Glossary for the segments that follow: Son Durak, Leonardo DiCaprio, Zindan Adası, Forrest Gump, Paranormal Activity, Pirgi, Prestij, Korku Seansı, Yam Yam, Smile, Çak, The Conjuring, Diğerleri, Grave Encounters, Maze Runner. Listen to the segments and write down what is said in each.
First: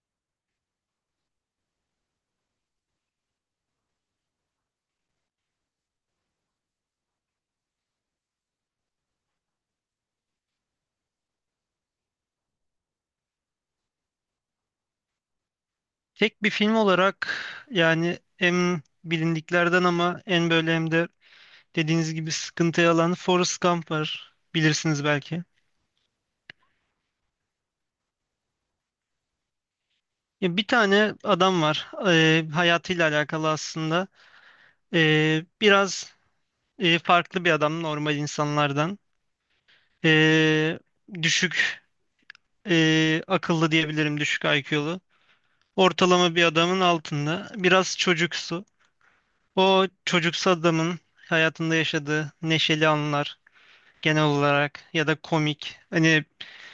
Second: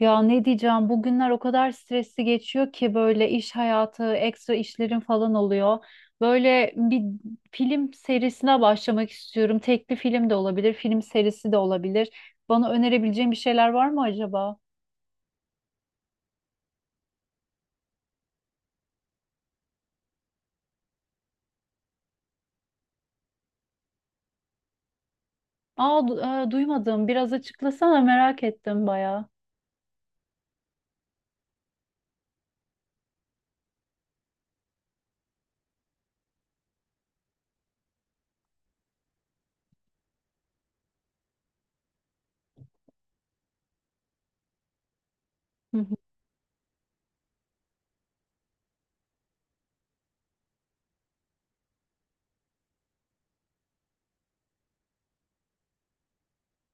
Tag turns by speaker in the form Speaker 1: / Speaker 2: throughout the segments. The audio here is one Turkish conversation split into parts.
Speaker 1: Ya ne diyeceğim, bugünler o kadar stresli geçiyor ki, böyle iş hayatı, ekstra işlerim falan oluyor. Böyle bir film serisine başlamak istiyorum. Tekli film de olabilir, film serisi de olabilir. Bana önerebileceğin bir şeyler var mı acaba?
Speaker 2: Tek bir film olarak yani en bilindiklerden ama en böyle hem de dediğiniz gibi sıkıntıya alan Forrest Gump var. Bilirsiniz belki.
Speaker 1: Aa, duymadım. Biraz açıklasana, merak ettim bayağı.
Speaker 2: Ya bir tane adam var. Hayatıyla alakalı aslında. Biraz farklı bir adam normal insanlardan. Ee, Düşük akıllı diyebilirim. Düşük IQ'lu. Ortalama bir adamın altında. Biraz çocuksu. O çocuksu adamın hayatında yaşadığı neşeli anlar genel olarak ya da komik. Hani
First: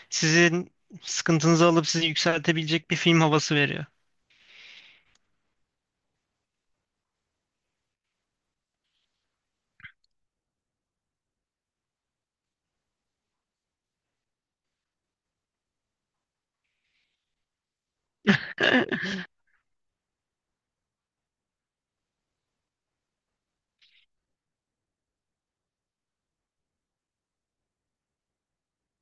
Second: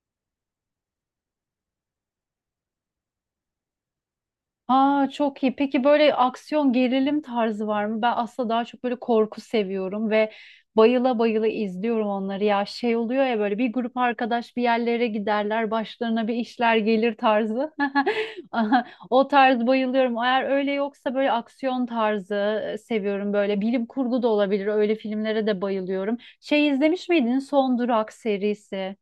Speaker 2: sizin sıkıntınızı alıp sizi yükseltebilecek bir film havası veriyor.
Speaker 1: Aa, çok iyi. Peki böyle aksiyon gerilim tarzı var mı? Ben aslında daha çok böyle korku seviyorum ve bayıla bayıla izliyorum onları. Ya şey oluyor ya, böyle bir grup arkadaş bir yerlere giderler, başlarına bir işler gelir tarzı. Aha, o tarz bayılıyorum. Eğer öyle yoksa böyle aksiyon tarzı seviyorum böyle. Bilim kurgu da olabilir. Öyle filmlere de bayılıyorum. Şey, izlemiş miydin Son Durak serisi?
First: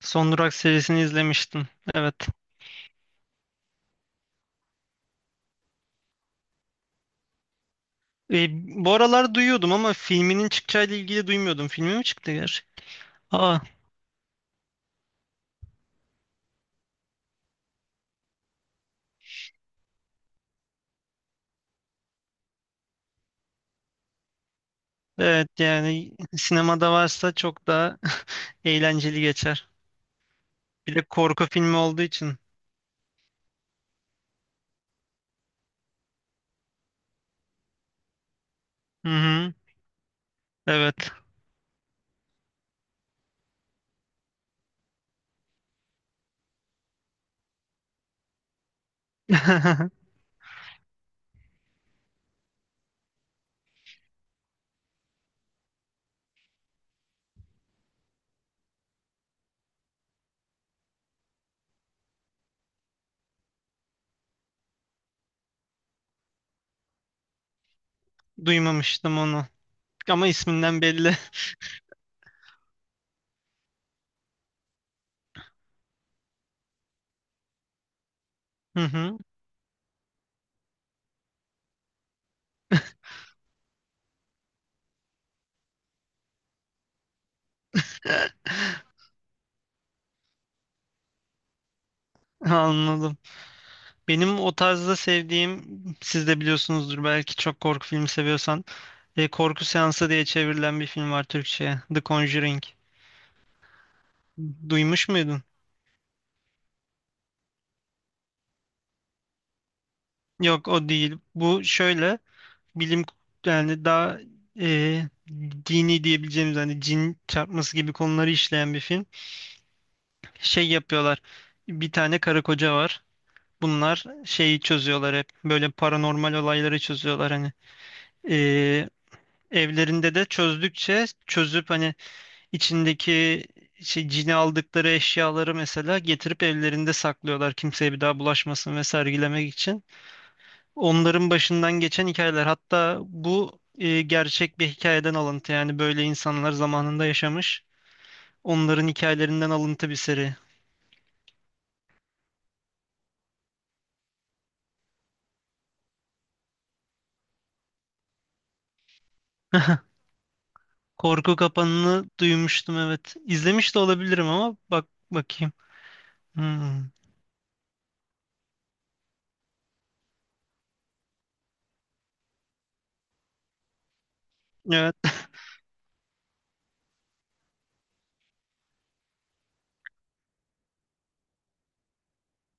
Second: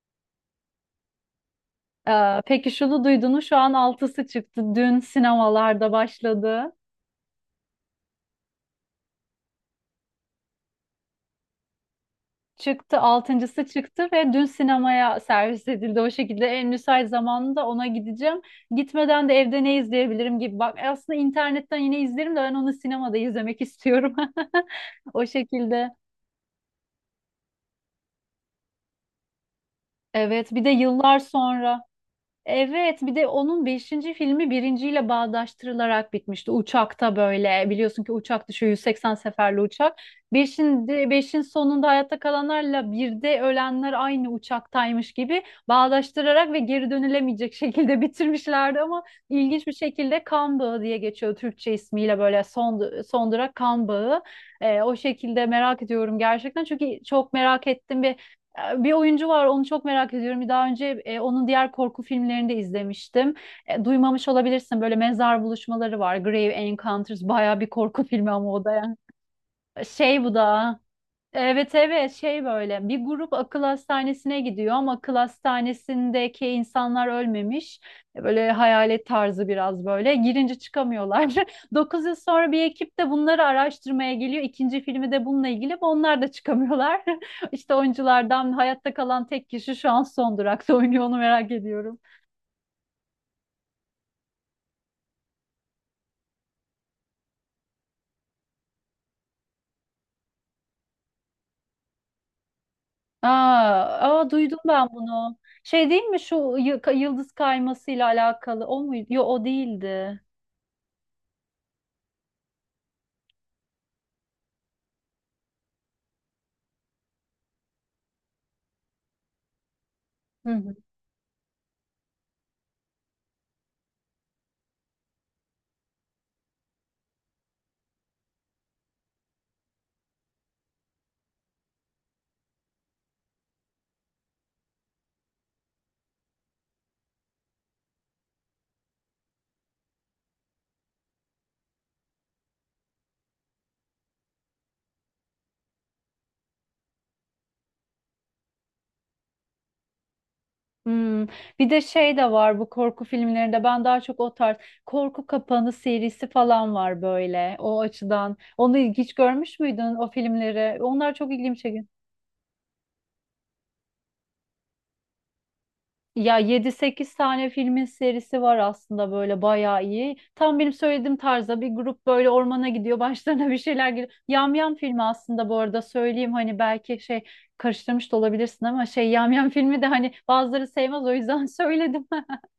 Speaker 2: Son Durak serisini izlemiştim. Evet.
Speaker 1: Peki şunu duydunuz, şu an altısı çıktı. Dün sinemalarda başladı.
Speaker 2: E, Bu aralar duyuyordum ama filminin çıkacağıyla ilgili duymuyordum. Filmi mi çıktı gerçi?
Speaker 1: Çıktı,
Speaker 2: Aa,
Speaker 1: altıncısı çıktı ve dün sinemaya servis edildi. O şekilde en müsait zamanında ona gideceğim. Gitmeden de evde ne izleyebilirim gibi. Bak, aslında internetten yine izlerim de ben onu sinemada izlemek istiyorum. O
Speaker 2: evet
Speaker 1: şekilde.
Speaker 2: yani sinemada varsa çok daha eğlenceli geçer.
Speaker 1: Evet, bir de
Speaker 2: Bir de
Speaker 1: yıllar
Speaker 2: korku filmi
Speaker 1: sonra.
Speaker 2: olduğu için.
Speaker 1: Evet, bir de onun beşinci filmi birinciyle bağdaştırılarak bitmişti. Uçakta, böyle biliyorsun ki, uçak düşüyor,
Speaker 2: Hı
Speaker 1: 180
Speaker 2: hı,
Speaker 1: seferli uçak. 5'in
Speaker 2: evet.
Speaker 1: beşin sonunda hayatta kalanlarla bir de ölenler aynı uçaktaymış gibi bağdaştırarak ve geri dönülemeyecek şekilde bitirmişlerdi ama ilginç bir şekilde kan bağı diye geçiyor Türkçe ismiyle, böyle son durak kan bağı. O şekilde merak ediyorum gerçekten, çünkü çok merak ettim ve bir oyuncu var, onu çok merak ediyorum. Daha önce onun diğer korku filmlerini de izlemiştim. Duymamış olabilirsin, böyle mezar buluşmaları var. Grave Encounters, baya bir korku filmi ama o da yani.
Speaker 2: Duymamıştım onu.
Speaker 1: Şey,
Speaker 2: Ama
Speaker 1: bu da.
Speaker 2: isminden belli.
Speaker 1: Evet, evet, şey, böyle bir grup akıl hastanesine gidiyor ama akıl hastanesindeki insanlar ölmemiş. Böyle
Speaker 2: Hı
Speaker 1: hayalet
Speaker 2: hı,
Speaker 1: tarzı, biraz böyle girince çıkamıyorlar. 9 yıl sonra bir ekip de bunları araştırmaya geliyor. İkinci filmi de bununla ilgili ama onlar da çıkamıyorlar. İşte oyunculardan hayatta kalan tek kişi şu an son durakta oynuyor, onu merak ediyorum.
Speaker 2: anladım. Benim o tarzda sevdiğim, siz de biliyorsunuzdur belki çok korku filmi seviyorsan, Korku Seansı diye çevrilen bir film var Türkçe'ye. The Conjuring.
Speaker 1: Aa, aa, duydum ben
Speaker 2: Duymuş
Speaker 1: bunu.
Speaker 2: muydun?
Speaker 1: Şey değil mi, şu yıldız kaymasıyla alakalı o muydu? Yok, o değildi.
Speaker 2: Yok o değil. Bu şöyle bilim yani daha e, dini diyebileceğimiz hani cin çarpması gibi konuları işleyen bir film.
Speaker 1: Hı
Speaker 2: Şey
Speaker 1: hı.
Speaker 2: yapıyorlar. Bir tane karı koca var. Bunlar şeyi çözüyorlar hep. Böyle paranormal olayları çözüyorlar hani. E, Evlerinde de çözdükçe çözüp hani İçindeki şey cini aldıkları eşyaları mesela getirip evlerinde saklıyorlar kimseye bir daha bulaşmasın ve sergilemek için. Onların başından geçen hikayeler hatta bu gerçek bir hikayeden alıntı yani böyle insanlar zamanında yaşamış. Onların hikayelerinden alıntı bir seri.
Speaker 1: Hmm. Bir de şey de var, bu korku filmlerinde ben daha çok o tarz, korku kapanı serisi falan var böyle, o açıdan. Onu hiç görmüş müydün o filmleri? Onlar çok
Speaker 2: Korku
Speaker 1: ilgimi çekiyor.
Speaker 2: Kapanı'nı duymuştum, evet. İzlemiş de olabilirim ama bak bakayım.
Speaker 1: Ya yedi
Speaker 2: Hmm.
Speaker 1: sekiz tane filmin serisi var aslında, böyle bayağı iyi. Tam benim söylediğim tarzda, bir grup böyle ormana gidiyor, başlarına bir şeyler geliyor. Yam Yam
Speaker 2: Evet.
Speaker 1: filmi, aslında bu arada söyleyeyim, hani belki şey karıştırmış da olabilirsin ama şey, Yam Yam filmi de hani, bazıları sevmez o yüzden söyledim.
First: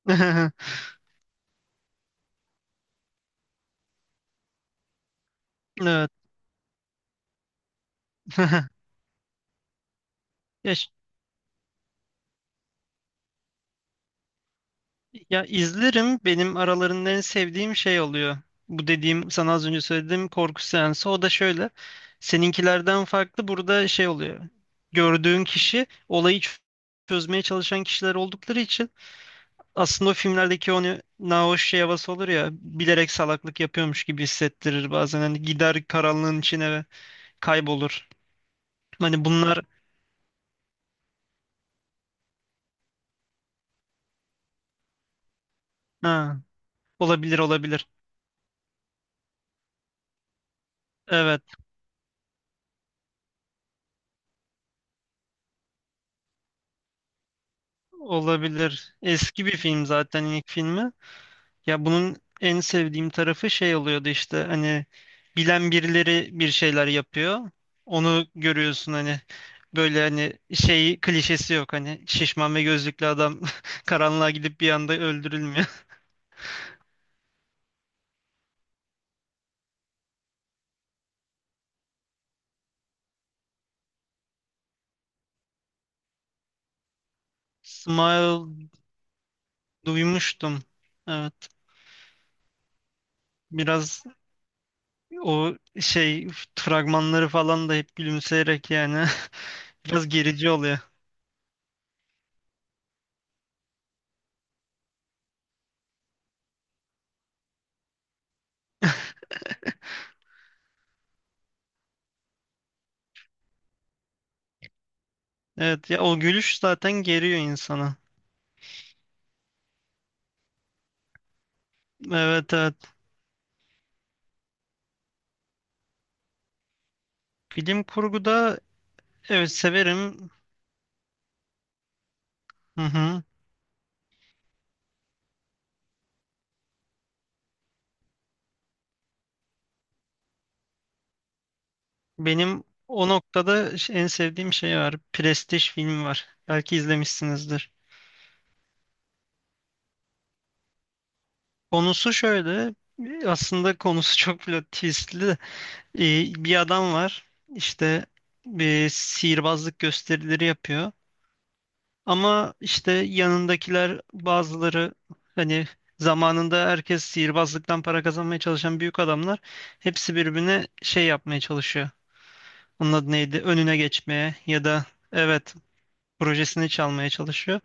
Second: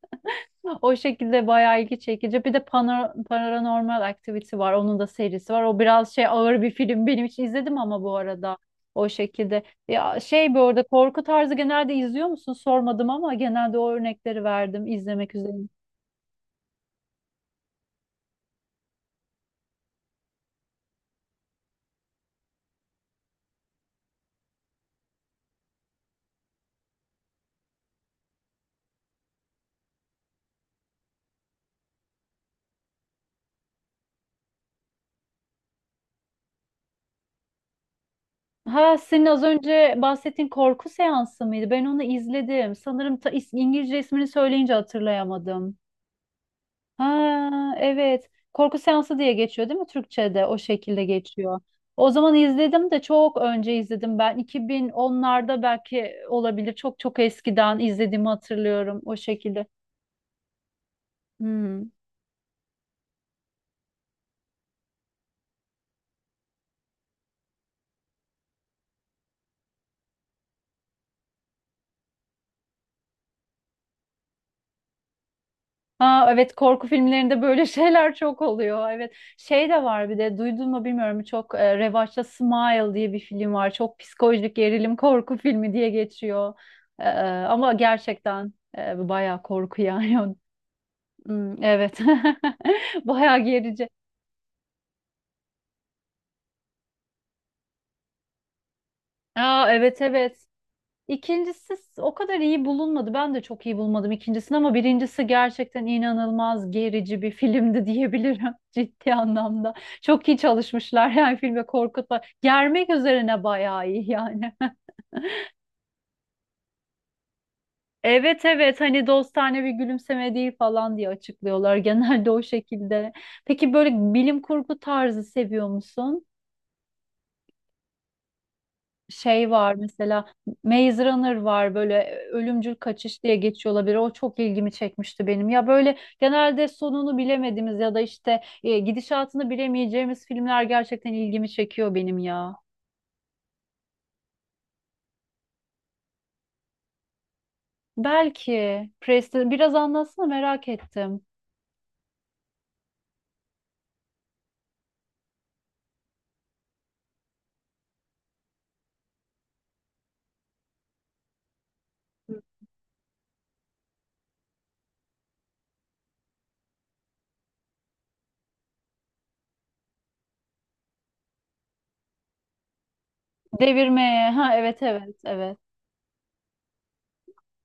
Speaker 1: O şekilde bayağı ilgi çekici. Bir de Paranormal Activity var. Onun da serisi var. O
Speaker 2: Evet.
Speaker 1: biraz şey, ağır bir film. Benim için, izledim ama, bu arada o şekilde. Ya şey, bu
Speaker 2: Ya
Speaker 1: arada korku tarzı genelde izliyor musun? Sormadım ama, genelde o örnekleri verdim izlemek
Speaker 2: Ya
Speaker 1: üzere.
Speaker 2: izlerim. Benim aralarında en sevdiğim şey oluyor. Bu dediğim sana az önce söylediğim korku seansı. O da şöyle. Seninkilerden farklı burada şey oluyor. Gördüğün kişi Olayı çözmeye çalışan kişiler oldukları için aslında o filmlerdeki onu nahoş şey havası olur ya bilerek salaklık yapıyormuş gibi hissettirir bazen, hani gider karanlığın içine ve kaybolur.
Speaker 1: Ha,
Speaker 2: Hani
Speaker 1: senin az
Speaker 2: bunlar,
Speaker 1: önce bahsettiğin korku seansı mıydı? Ben onu izledim. Sanırım İngilizce ismini söyleyince hatırlayamadım.
Speaker 2: ha, olabilir
Speaker 1: Ha,
Speaker 2: olabilir.
Speaker 1: evet. Korku seansı diye geçiyor, değil mi, Türkçe'de? O şekilde
Speaker 2: Evet,
Speaker 1: geçiyor. O zaman izledim de, çok önce izledim ben. 2010'larda belki, olabilir. Çok çok eskiden izlediğimi
Speaker 2: olabilir.
Speaker 1: hatırlıyorum, o
Speaker 2: Eski bir
Speaker 1: şekilde.
Speaker 2: film zaten ilk filmi. Ya
Speaker 1: Hmm.
Speaker 2: bunun en sevdiğim tarafı şey oluyordu, işte hani bilen birileri bir şeyler yapıyor. Onu görüyorsun hani, böyle hani şey klişesi yok, hani şişman ve gözlüklü adam karanlığa gidip bir anda öldürülmüyor.
Speaker 1: Ha, evet, korku filmlerinde böyle şeyler çok oluyor. Evet. Şey de var, bir de duydun mu bilmiyorum, çok revaçta Smile diye bir film var. Çok psikolojik gerilim korku filmi diye geçiyor. E, e, Ama
Speaker 2: Smile
Speaker 1: gerçekten bayağı korku yani.
Speaker 2: duymuştum. Evet,
Speaker 1: Hmm, evet. Bayağı gerici.
Speaker 2: biraz o şey fragmanları falan da hep gülümseyerek yani
Speaker 1: Aa, evet,
Speaker 2: biraz
Speaker 1: evet.
Speaker 2: gerici oluyor.
Speaker 1: İkincisi o kadar iyi bulunmadı. Ben de çok iyi bulmadım ikincisini ama birincisi gerçekten inanılmaz gerici bir filmdi diyebilirim, ciddi anlamda. Çok iyi çalışmışlar yani filme, korkutma. Germek üzerine bayağı iyi yani.
Speaker 2: Evet ya, o gülüş zaten geriyor insana.
Speaker 1: Evet, evet, hani dostane bir gülümseme değil falan diye açıklıyorlar genelde, o
Speaker 2: Evet, evet.
Speaker 1: şekilde. Peki böyle bilim kurgu tarzı seviyor musun?
Speaker 2: Bilim kurguda,
Speaker 1: Şey
Speaker 2: evet,
Speaker 1: var mesela,
Speaker 2: severim.
Speaker 1: Maze Runner var, böyle ölümcül
Speaker 2: Hı
Speaker 1: kaçış
Speaker 2: hı.
Speaker 1: diye geçiyor olabilir. O çok ilgimi çekmişti benim. Ya böyle genelde sonunu bilemediğimiz ya da işte gidişatını bilemeyeceğimiz filmler gerçekten ilgimi çekiyor benim ya.
Speaker 2: Benim o noktada en sevdiğim şey var. Prestij filmi var. Belki izlemişsinizdir.
Speaker 1: Belki Preston, biraz anlatsana, merak ettim.
Speaker 2: Konusu şöyle. Aslında konusu çok plot twistli de. Bir adam var. İşte bir sihirbazlık gösterileri yapıyor. Ama işte yanındakiler bazıları hani zamanında herkes sihirbazlıktan para kazanmaya çalışan büyük adamlar, hepsi birbirine şey yapmaya çalışıyor. Onun adı neydi? Önüne
Speaker 1: Devirmeye.
Speaker 2: geçmeye
Speaker 1: Ha,
Speaker 2: ya
Speaker 1: evet,
Speaker 2: da
Speaker 1: evet,
Speaker 2: evet
Speaker 1: evet.
Speaker 2: projesini çalmaya çalışıyor.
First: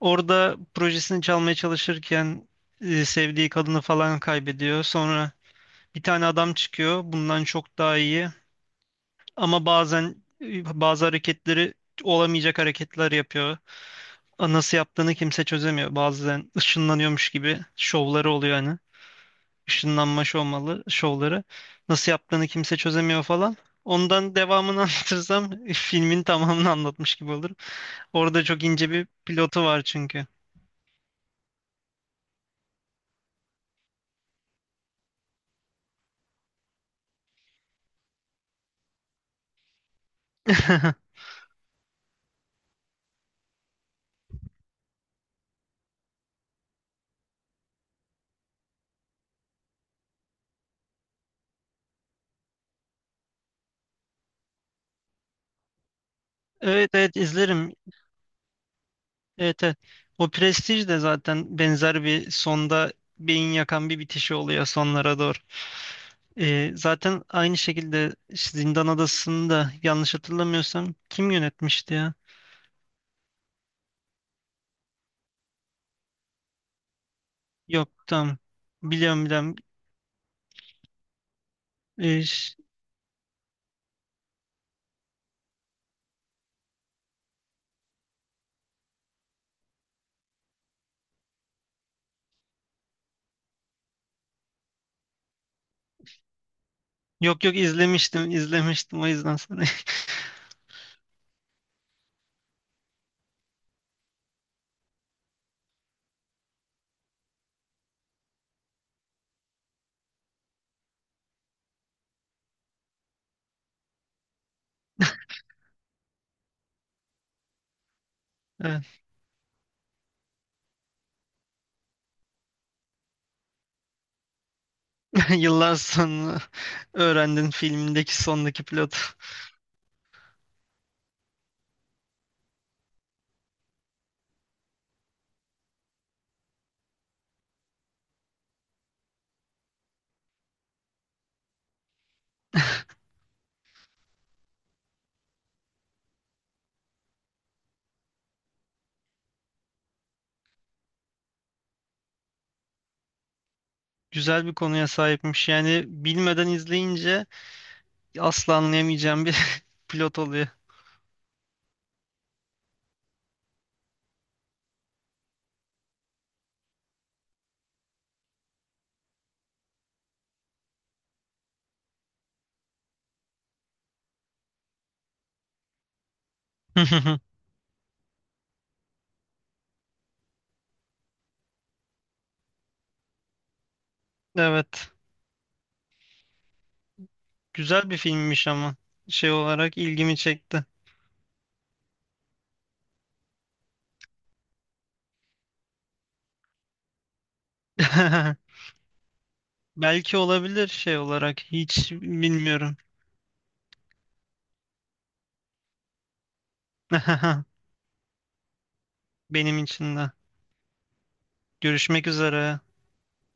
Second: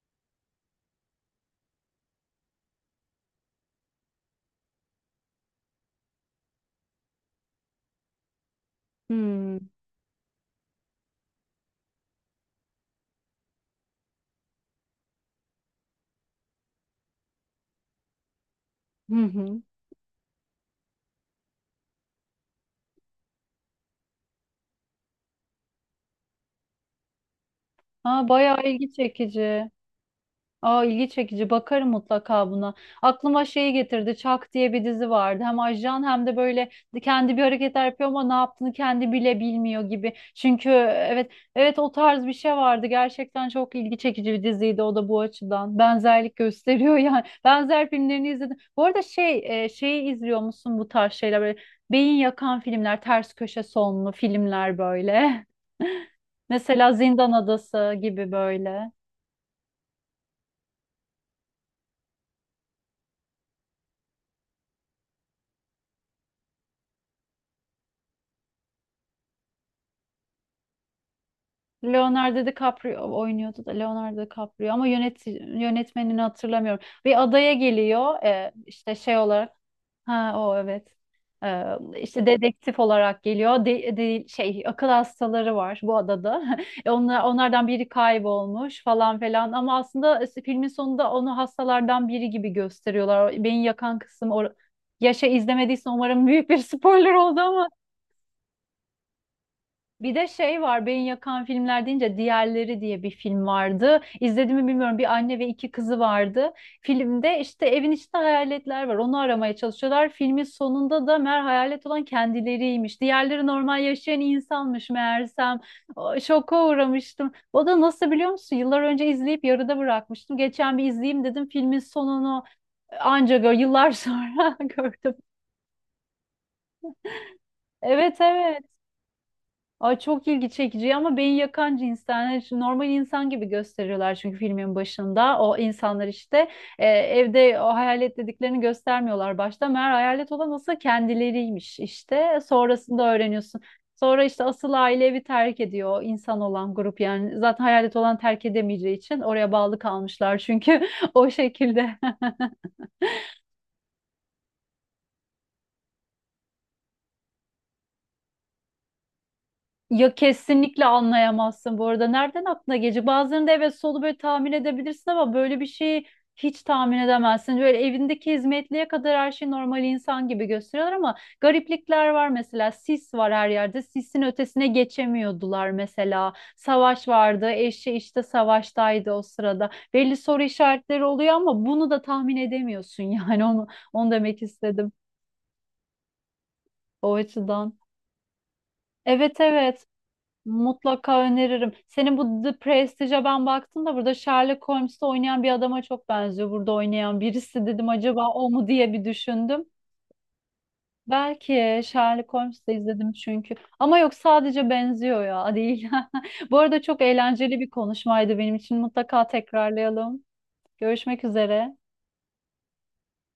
Speaker 2: Orada projesini çalmaya çalışırken sevdiği kadını falan kaybediyor. Sonra bir tane adam çıkıyor. Bundan çok daha iyi.
Speaker 1: Hmm.
Speaker 2: Ama bazen bazı hareketleri olamayacak hareketler yapıyor. A, nasıl yaptığını kimse çözemiyor. Bazen ışınlanıyormuş gibi şovları oluyor hani.
Speaker 1: Hı hı.
Speaker 2: Işınlanma şovmalı, şovları. Nasıl yaptığını kimse çözemiyor falan. Ondan devamını anlatırsam filmin tamamını anlatmış gibi olur.
Speaker 1: Ha,
Speaker 2: Orada
Speaker 1: bayağı
Speaker 2: çok ince
Speaker 1: ilgi
Speaker 2: bir pilotu
Speaker 1: çekici.
Speaker 2: var çünkü.
Speaker 1: Aa, ilgi çekici. Bakarım mutlaka buna. Aklıma şeyi getirdi. Çak diye bir dizi vardı. Hem ajan hem de böyle, kendi bir hareketler yapıyor ama ne yaptığını kendi bile bilmiyor gibi. Çünkü evet, evet, o tarz bir şey vardı. Gerçekten çok ilgi çekici bir diziydi o da, bu açıdan. Benzerlik gösteriyor yani. Benzer filmlerini izledim. Bu arada şey, şeyi izliyor musun, bu tarz şeyler, böyle beyin yakan filmler, ters köşe sonlu filmler böyle.
Speaker 2: Evet,
Speaker 1: Mesela
Speaker 2: evet,
Speaker 1: Zindan
Speaker 2: izlerim.
Speaker 1: Adası gibi, böyle.
Speaker 2: Evet, evet. O Prestige de zaten benzer bir sonda beyin yakan bir bitişi oluyor sonlara doğru. Zaten aynı şekilde işte Zindan Adası'nı da yanlış hatırlamıyorsam kim yönetmişti ya?
Speaker 1: Leonardo DiCaprio oynuyordu da, Leonardo DiCaprio, ama yönetmenini hatırlamıyorum. Bir adaya
Speaker 2: Yok,
Speaker 1: geliyor
Speaker 2: tamam.
Speaker 1: işte şey
Speaker 2: Biliyorum,
Speaker 1: olarak.
Speaker 2: biliyorum.
Speaker 1: Ha, o evet. Ee,
Speaker 2: Ee,
Speaker 1: işte
Speaker 2: ş-
Speaker 1: dedektif olarak geliyor. Şey, akıl hastaları var bu adada. E, onlar, onlardan biri kaybolmuş falan filan ama aslında filmin sonunda onu hastalardan biri gibi gösteriyorlar. O beni yakan kısım or, yaşa, izlemediysen umarım büyük bir spoiler
Speaker 2: Yok yok,
Speaker 1: oldu.
Speaker 2: izlemiştim izlemiştim o yüzden sana.
Speaker 1: Bir de şey var, beyin yakan filmler deyince, Diğerleri diye bir film vardı. İzlediğimi bilmiyorum, bir anne ve iki kızı vardı. Filmde işte evin içinde hayaletler var, onu aramaya çalışıyorlar. Filmin sonunda da meğer hayalet olan kendileriymiş. Diğerleri normal yaşayan insanmış meğersem. O, şoka uğramıştım. O da nasıl, biliyor musun? Yıllar
Speaker 2: Evet.
Speaker 1: önce izleyip yarıda bırakmıştım. Geçen bir izleyeyim dedim filmin sonunu, anca gör, yıllar sonra gördüm.
Speaker 2: Yıllar sonra öğrendin
Speaker 1: Evet,
Speaker 2: filmindeki sondaki
Speaker 1: evet.
Speaker 2: plot.
Speaker 1: Ay, çok ilgi çekici ama beyin yakan cinsten. Hani şu normal insan gibi gösteriyorlar çünkü filmin başında. O insanlar işte, evde o hayalet dediklerini göstermiyorlar başta. Meğer hayalet olan asıl kendileriymiş işte. Sonrasında öğreniyorsun. Sonra işte asıl aile evi terk ediyor, o insan olan grup yani. Zaten hayalet olan terk edemeyeceği için oraya bağlı kalmışlar çünkü, o şekilde.
Speaker 2: Güzel bir konuya sahipmiş. Yani bilmeden izleyince asla anlayamayacağım bir
Speaker 1: Ya
Speaker 2: pilot oluyor.
Speaker 1: kesinlikle anlayamazsın bu arada. Nereden aklına gelecek? Bazılarında evet, solu böyle tahmin edebilirsin ama böyle bir şeyi hiç tahmin edemezsin. Böyle evindeki hizmetliye kadar her şey normal insan gibi gösteriyorlar ama gariplikler var mesela. Sis var her yerde. Sisin ötesine geçemiyordular mesela. Savaş vardı. Eşi işte savaştaydı o sırada. Belli soru işaretleri oluyor ama bunu da tahmin edemiyorsun, yani onu demek istedim
Speaker 2: Evet.
Speaker 1: o açıdan.
Speaker 2: Güzel bir filmmiş ama şey
Speaker 1: Evet,
Speaker 2: olarak
Speaker 1: evet.
Speaker 2: ilgimi çekti.
Speaker 1: Mutlaka öneririm. Senin bu The Prestige'e ben baktım da, burada Sherlock Holmes'te oynayan bir adama çok benziyor. Burada oynayan birisi dedim, acaba o mu diye bir düşündüm.
Speaker 2: Belki olabilir, şey olarak
Speaker 1: Belki
Speaker 2: hiç
Speaker 1: Sherlock Holmes'te
Speaker 2: bilmiyorum.
Speaker 1: izledim çünkü. Ama yok, sadece benziyor ya, değil. Bu arada çok eğlenceli bir konuşmaydı benim için. Mutlaka
Speaker 2: Benim için de.
Speaker 1: tekrarlayalım. Görüşmek üzere.
Speaker 2: Görüşmek üzere.